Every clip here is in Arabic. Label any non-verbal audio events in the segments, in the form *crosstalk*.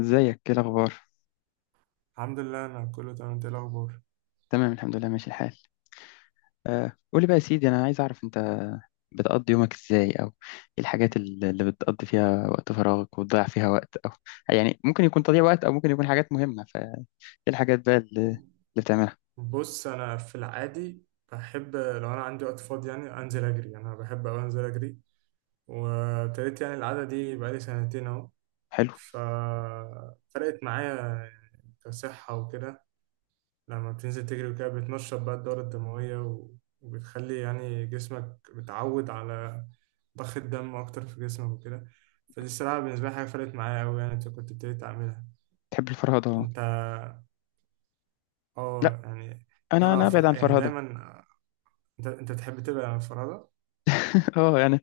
ازيك، ايه الاخبار؟ الحمد لله، كله تمام. انت إيه الاخبار؟ تمام، الحمد لله ماشي الحال. آه قولي بقى يا سيدي، انا عايز اعرف انت بتقضي يومك ازاي، او ايه الحاجات اللي بتقضي فيها وقت فراغك وتضيع فيها وقت، او يعني ممكن يكون تضييع وقت او ممكن يكون حاجات مهمة؟ فايه الحاجات بقى اللي بتعملها؟ بص انا في العادي بحب لو انا عندي وقت فاضي يعني انزل اجري. انا بحب اوي انزل اجري. وابتديت يعني العاده دي بقالي سنتين اهو. حلو. ففرقت معايا كصحه وكده. لما بتنزل تجري وكده بتنشط بقى الدوره الدمويه وبتخلي يعني جسمك بتعود على ضخ الدم اكتر في جسمك وكده. فدي الصراحه بالنسبه لي حاجه فرقت معايا قوي يعني. أنت كنت ابتديت اعملها؟ تحب الفرهدة؟ انت لا، اه يعني. إن انا انا ابعد عن يعني الفرهدة. دايما. انت بتحب تبقى فرادة؟ *laughs* اه يعني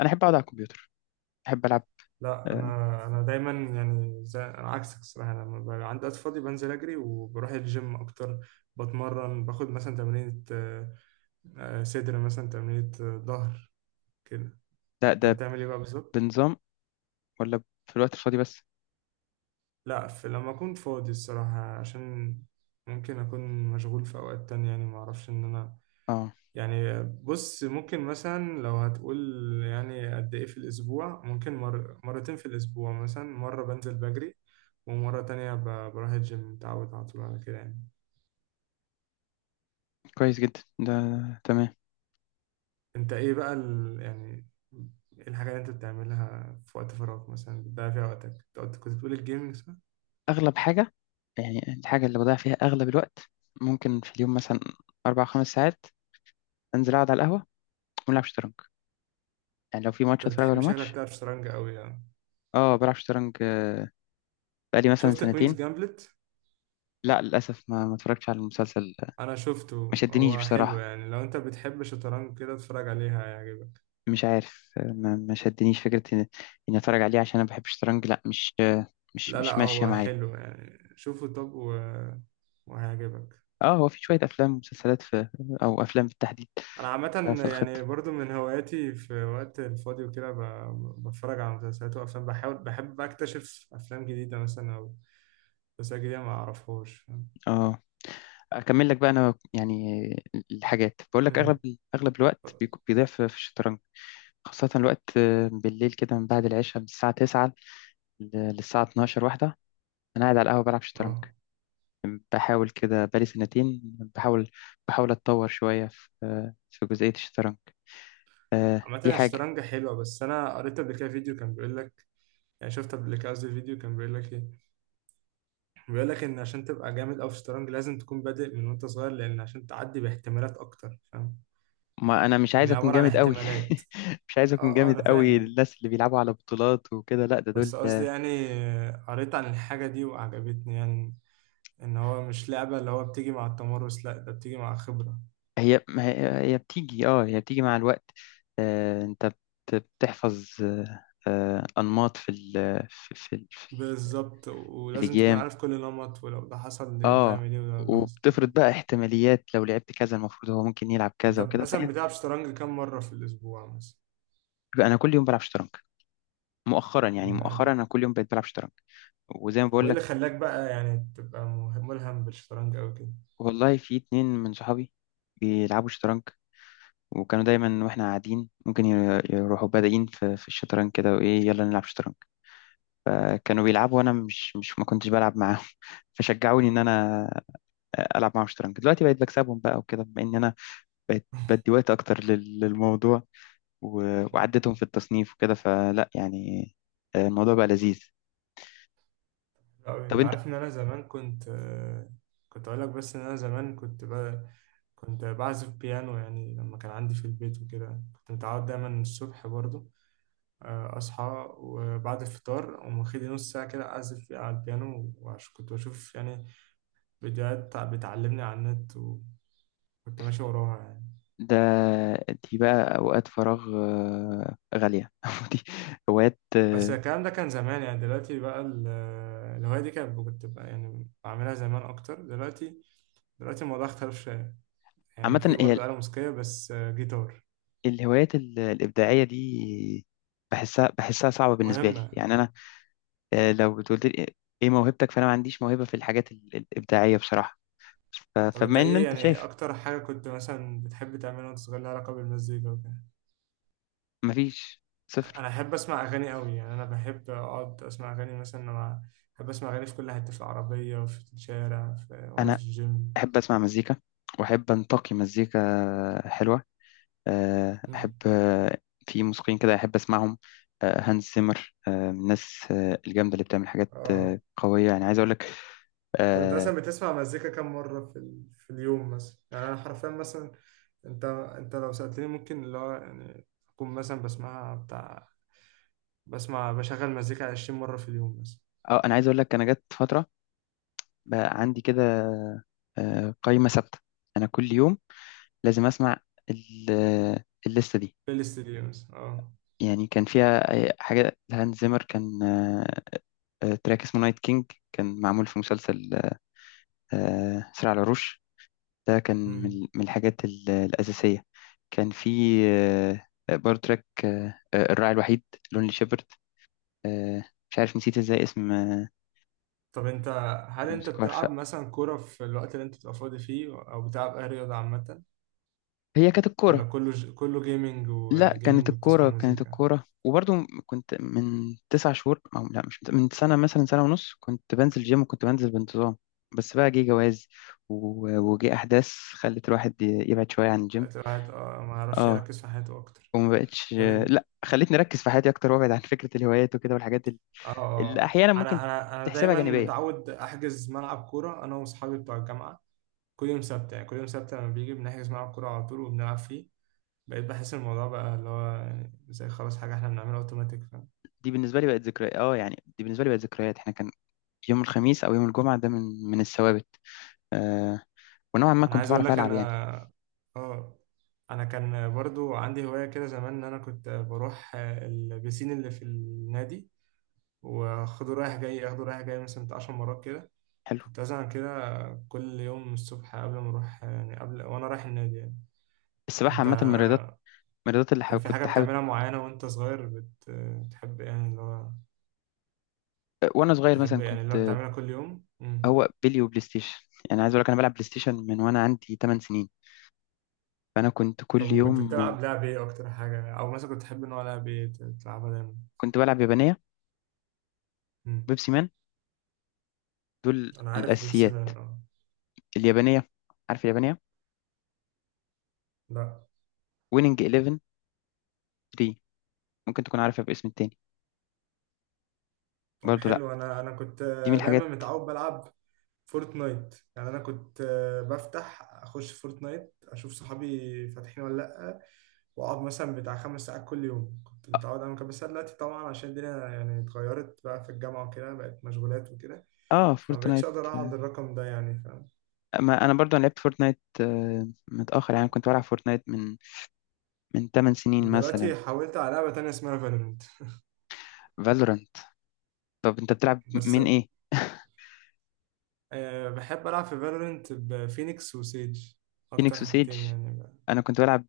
انا احب اقعد على الكمبيوتر، احب العب. لا، آه. انا دايما يعني زي انا عكسك الصراحه. لما بقى عندي وقت فاضي بنزل اجري وبروح الجيم اكتر. بتمرن، باخد مثلا تمرينة صدر، مثلا تمرينة ظهر كده. ده انت ده بتعمل ايه بقى بالظبط؟ بنظام ولا في الوقت الفاضي بس؟ لا، في لما اكون فاضي الصراحه، عشان ممكن اكون مشغول في اوقات تانية يعني، ما اعرفش ان انا. اه. يعني بص ممكن مثلا لو هتقول يعني قد ايه في الاسبوع، ممكن مرتين في الاسبوع، مثلا مرة بنزل بجري ومرة تانية بروح الجيم. متعود على طول على كده يعني. كويس جدا ده، تمام. انت ايه بقى يعني إيه الحاجة اللي انت بتعملها في وقت فراغك مثلا بتضيع فيها وقتك؟ انت كنت بتقول الجيمنج، صح؟ أغلب حاجة، يعني الحاجة اللي بضيع فيها أغلب الوقت، ممكن في اليوم مثلا أربع خمس ساعات أنزل أقعد على القهوة ونلعب شطرنج، يعني لو في ماتش انت أتفرج على بتحب شكلك ماتش. تعرف شطرنج قوي يعني. أه بلعب شطرنج بقالي مثلا شفت كوينز سنتين. جامبلت؟ لا للأسف ما اتفرجتش على المسلسل، انا شفته. ما شدنيش هو حلو بصراحة. يعني، لو انت بتحب شطرنج كده اتفرج عليها، هيعجبك. مش عارف ما شدنيش فكرة إني أتفرج عليه عشان أنا بحب الشطرنج، لا مش مش لا لا، مش ماشية هو معايا. حلو يعني، شوفه. وهيعجبك. أه هو في شوية أفلام ومسلسلات في، أو أفلام بالتحديد انا عامة في الخطة. يعني برضو من هواياتي في وقت الفاضي وكده بتفرج على مسلسلات وافلام، بحاول بحب بقى اكتشف افلام جديدة مثلا او مسلسلات جديدة ما اعرفهاش، فاهم؟ أه اكمل لك بقى انا يعني الحاجات، بقول لك مم. اغلب الوقت بيضيع في الشطرنج، خاصة الوقت بالليل كده من بعد العشاء، من الساعة 9 للساعة 12 واحدة أنا قاعد على القهوة بلعب شطرنج. اه بحاول كده بقالي سنتين، بحاول بحاول أتطور شوية في في جزئية الشطرنج، دي عامة حاجة. الشطرنج حلوة، بس أنا قريت قبل كده فيديو كان بيقول لك، يعني شفت قبل كده، قصدي فيديو كان بيقول لك إيه، بيقول لك إن عشان تبقى جامد أوي في الشطرنج لازم تكون بادئ من وأنت صغير، لأن عشان تعدي باحتمالات أكتر، فاهم؟ ما أنا مش عايز يعني أكون عبارة عن جامد قوي. احتمالات. *laughs* مش عايز أكون اه اه، جامد أنا قوي فاهم. للناس اللي بيلعبوا على بطولات وكده، لا ده دول. بس قصدي يعني قريت عن الحاجة دي وعجبتني يعني. إن هو مش لعبة اللي هو بتيجي مع التمرس، لأ ده بتيجي مع خبرة. هي ما هي هي بتيجي، اه هي بتيجي مع الوقت. آه انت بتحفظ انماط في في في, ال- بالظبط، في ولازم تكون الاجيام. عارف كل نمط، ولو ده حصل اه تعمل إيه، ولو ده حصل تعمل وبتفرض إيه. بقى احتماليات لو لعبت كذا المفروض هو ممكن يلعب أنت كذا وكده مثلا فهي. بتلعب شطرنج كام مرة في الأسبوع مثلا؟ بقى انا كل يوم بلعب شطرنج، مؤخرا يعني، مؤخرا مم. انا كل يوم بقيت بلعب شطرنج، وزي ما طب بقول وإيه اللي لك. خلاك بقى يعني تبقى ملهم بالشطرنج أوي كده؟ والله في اتنين من صحابي بيلعبوا شطرنج، وكانوا دايما واحنا قاعدين ممكن يروحوا بادئين في الشطرنج كده وايه يلا نلعب شطرنج. كانوا بيلعبوا وانا مش مش ما كنتش بلعب معاهم، *laughs* فشجعوني ان انا العب معاهم شطرنج. دلوقتي بقيت بكسبهم بقى وكده، بما ان انا بقيت بدي وقت اكتر للموضوع، وعدتهم في التصنيف وكده، فلا يعني الموضوع بقى لذيذ. أوي. طب انت انت؟ عارف ان انا زمان كنت كنت اقول لك، بس ان انا زمان كنت بعزف بيانو يعني. لما كان عندي في البيت وكده كنت متعود دايما الصبح برضو اصحى وبعد الفطار اقوم واخد نص ساعه كده اعزف فيها على البيانو، وعش كنت بشوف يعني فيديوهات بتعلمني على النت وكنت ماشي وراها يعني. ده دي بقى اوقات فراغ غالية، *laughs* دي هوايات بس الكلام ده كان زمان يعني، دلوقتي بقى الهوايه دي كانت، كنت بقى يعني بعملها زمان اكتر. دلوقتي، دلوقتي الموضوع اختلف شويه. يعني في عامة. هي برضه آلة موسيقية بس جيتار. الهوايات الإبداعية دي بحسها صعبة بالنسبة لي، مهمة. يعني أنا لو تقول لي إيه موهبتك، فانا ما عنديش موهبه في الحاجات الابداعيه بصراحه. طب انت فبما ان ايه انت يعني شايف، اكتر حاجة كنت مثلا بتحب تعملها وانت صغير لها علاقة بالمزيكا وكده؟ مفيش صفر. انا احب اسمع اغاني قوي يعني، انا بحب اقعد اسمع اغاني مثلا لما، بحب اسمع اغاني في كل حتة، في العربية وفي الشارع وانا انا في الجيم. احب اسمع مزيكا، واحب انتقي مزيكا حلوه، آه، مم. احب آه، في موسيقيين كده احب اسمعهم، هانز زيمر من الناس الجامده اللي بتعمل حاجات اه. قويه، يعني عايز اقول لك. طب انت اه مثلا بتسمع مزيكا كم مرة في اليوم مثلا؟ يعني انا حرفيا مثلا، انت لو سألتني ممكن اللي هو يعني اكون مثلا بسمعها بتاع، بسمع بشغل مزيكا 20 مرة في اليوم مثلا. انا عايز اقول لك انا جت فتره بقى عندي كده قائمه ثابته، انا كل يوم لازم اسمع الليسته دي. بلاي ليست دي مثلا اه. يعني كان فيها حاجة لهانز زيمر، كان تراك اسمه نايت كينج، كان معمول في مسلسل صراع العروش، ده كان مم. من الحاجات الأساسية. كان في آه، برضه تراك الراعي الوحيد، لونلي شيبرد، آه، مش عارف نسيت ازاي اسم طب انت، هل انت الموسيقار. فهي بتلعب مثلا كورة في الوقت اللي انت بتبقى فاضي فيه، او بتلعب اي رياضة عامة، كانت الكورة، ولا كله كله جيمنج لا كانت وجيمنج وبتسمع الكورة، كانت مزيكا؟ الكورة وبرضو كنت من تسع شهور، أو لا مش من سنة، مثلا سنة ونص كنت بنزل جيم وكنت بنزل بانتظام، بس بقى جه جواز وجه أحداث خلت الواحد يبعد شوية عن الجيم. خلت الواحد اه ما يعرفش اه يركز في حياته اكتر. وما بقتش. طب انت لا خلتني أركز في حياتي أكتر وأبعد عن فكرة الهوايات وكده والحاجات اه اه اللي آه. أحيانا ممكن انا تحسبها دايما جانبية. متعود احجز ملعب كورة انا واصحابي بتوع الجامعة، كل يوم سبت يعني، كل يوم سبت لما بيجي بنحجز ملعب كورة على طول وبنلعب فيه. بقيت بحس الموضوع بقى اللي هو يعني زي خلاص حاجة احنا بنعملها اوتوماتيك. دي بالنسبة لي بقت ذكريات، اه يعني دي بالنسبة لي بقت ذكريات، احنا كان يوم الخميس أو يوم الجمعة ده من الثوابت، آه، ونوعا ما انا كنت عايز اقول بعرف لك ألعب انا، يعني. اه، انا كان برضو عندي هواية كده زمان ان انا كنت بروح البسين اللي في النادي، واخده رايح جاي، اخده رايح جاي مثلا بتاع 10 مرات كده. حلو. كنت ازعل كده كل يوم الصبح قبل ما اروح يعني قبل وانا رايح النادي يعني. السباحة انت عامة من الرياضات، الرياضات اللي كان في حاجة كنت حابب. بتعملها معينة وانت صغير بتحب يعني اللي هو، وانا صغير تحب مثلا يعني اللي هو كنت، بتعملها كل يوم؟ مم. هو بيلي وبلاي ستيشن، يعني عايز اقول لك انا بلعب بلاي ستيشن من وانا عندي 8 سنين، فانا كنت طب كل وكنت يوم. بتلعب لعب ايه اكتر حاجة، او مثلا كنت تحب نوع لعب ايه بتلعبها دايما؟ كنت بلعب يابانيه، مم. بيبسي مان، دول انا عارف بيبسي الاساسيات. مان اه. اليابانيه، عارف اليابانيه؟ لا. ويننج 11 3، ممكن تكون عارفها باسم التاني. طب برضو لا، حلو. انا انا كنت دي من دايما الحاجات. متعود بلعب فورتنايت، يعني انا كنت بفتح اخش فورتنايت اشوف صحابي فاتحين ولا لا، واقعد مثلا بتاع خمس ساعات كل يوم. كنت متعود اعمل كده، بس أنا دلوقتي طبعا عشان الدنيا يعني اتغيرت بقى في الجامعه وكده بقت مشغولات وكده اه فما بقتش فورتنايت. اقدر اقعد الرقم ده يعني، فاهم؟ ما انا برضو أنا لعبت فورتنايت متاخر، يعني كنت بلعب فورتنايت من 8 سنين مثلا. دلوقتي حاولت على لعبه تانية اسمها فالورنت فالورانت. طب انت بتلعب بس. من ايه؟ أه بحب العب في فالورنت بفينيكس وسيج، فينيكس اكتر وسيج، حاجتين يعني بقى. انا كنت بلعب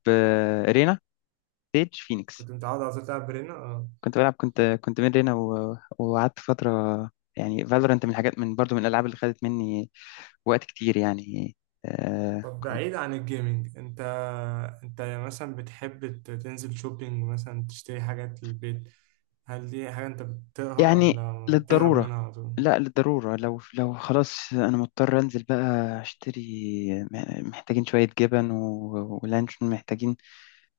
بيج فينيكس، كنت متعود على طول العب برينا. كنت بلعب كنت كنت من رينا، وقعدت فترة، يعني فالورنت من الحاجات، من برضو من الألعاب اللي خدت مني وقت كتير يعني. آه طب بعيد عن الجيمنج انت، انت مثلا بتحب تنزل شوبينج مثلا تشتري حاجات للبيت؟ هل دي حاجة انت بتطيقها يعني ولا بتهرب للضرورة، منها على طول؟ لا للضرورة، لو خلاص أنا مضطر أنزل بقى أشتري، محتاجين شوية جبن ولانشون، محتاجين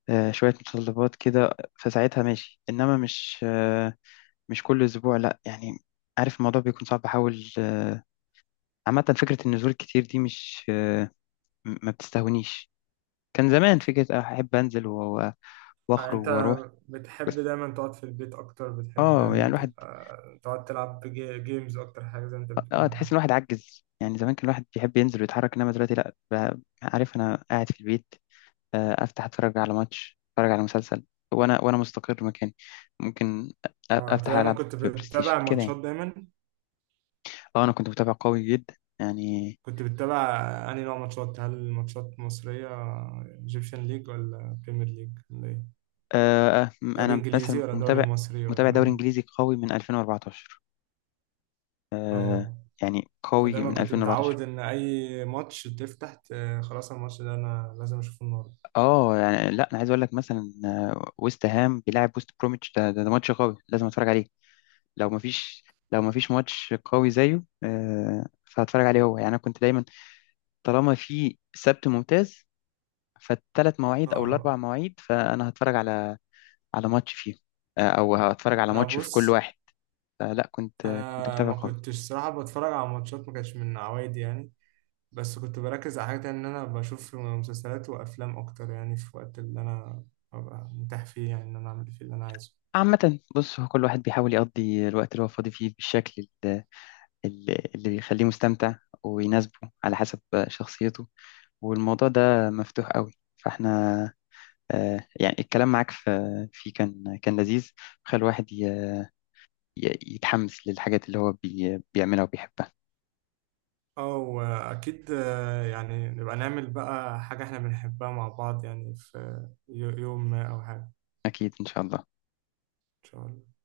شوية متطلبات كده، فساعتها ماشي، إنما مش مش كل أسبوع لا يعني. عارف الموضوع بيكون صعب، بحاول عامة فكرة النزول الكتير دي مش ما بتستهونيش. كان زمان فكرة أحب أنزل وأخرج انت وأروح، بتحب بس دايما تقعد في البيت اكتر، بتحب آه يعني الواحد تبقى تقعد تلعب جيمز اكتر حاجة زي ما انت بتقول يعني؟ تحس إن الواحد عجز، يعني زمان كان الواحد بيحب ينزل ويتحرك، إنما دلوقتي لأ، عارف أنا قاعد في البيت أفتح أتفرج على ماتش، أتفرج على مسلسل وأنا مستقر مكاني، ممكن اه. انت أفتح دايما ألعب كنت بلاي ستيشن بتتابع كده ماتشات يعني. دايما، آه أنا كنت متابع قوي جدا يعني. كنت بتتابع انهي نوع ماتشات؟ هل ماتشات مصرية، ايجيبشن ليج، ولا بريمير ليج، ولا ايه؟ دوري أنا انجليزي مثلا ولا دوري مصري متابع ولا؟ دوري إنجليزي قوي من 2014، اه. يعني قوي فدايما من كنت 2014. متعود ان اي ماتش تفتح خلاص الماتش ده انا لازم اشوفه النهارده. اه يعني لا انا عايز اقول لك مثلا ويست هام بيلعب ويست بروميتش، ده ماتش قوي لازم اتفرج عليه. لو ما فيش لو ما فيش ماتش قوي زيه فهتفرج عليه هو، يعني انا كنت دايما طالما في سبت ممتاز فالثلاث مواعيد او الاربع اه. مواعيد فانا هتفرج على ماتش فيهم او هتفرج على انا ماتش في كل بص، واحد، فلا كنت انا متابع ما قوي. كنتش صراحه بتفرج على ماتشات، ما كانش من عوايدي يعني. بس كنت بركز على حاجه تانية ان انا بشوف مسلسلات وافلام اكتر، يعني في الوقت اللي انا ببقى متاح فيه يعني ان انا اعمل فيه اللي انا عايزه. عامة بص، هو كل واحد بيحاول يقضي الوقت اللي هو فاضي فيه بالشكل اللي يخليه مستمتع ويناسبه على حسب شخصيته، والموضوع ده مفتوح قوي. فاحنا يعني الكلام معاك في فيه كان لذيذ، خلى الواحد يتحمس للحاجات اللي هو بيعملها وبيحبها. اه واكيد يعني نبقى نعمل بقى حاجه احنا بنحبها مع بعض يعني، في يوم ما او حاجه. أكيد إن شاء الله. ان شاء الله.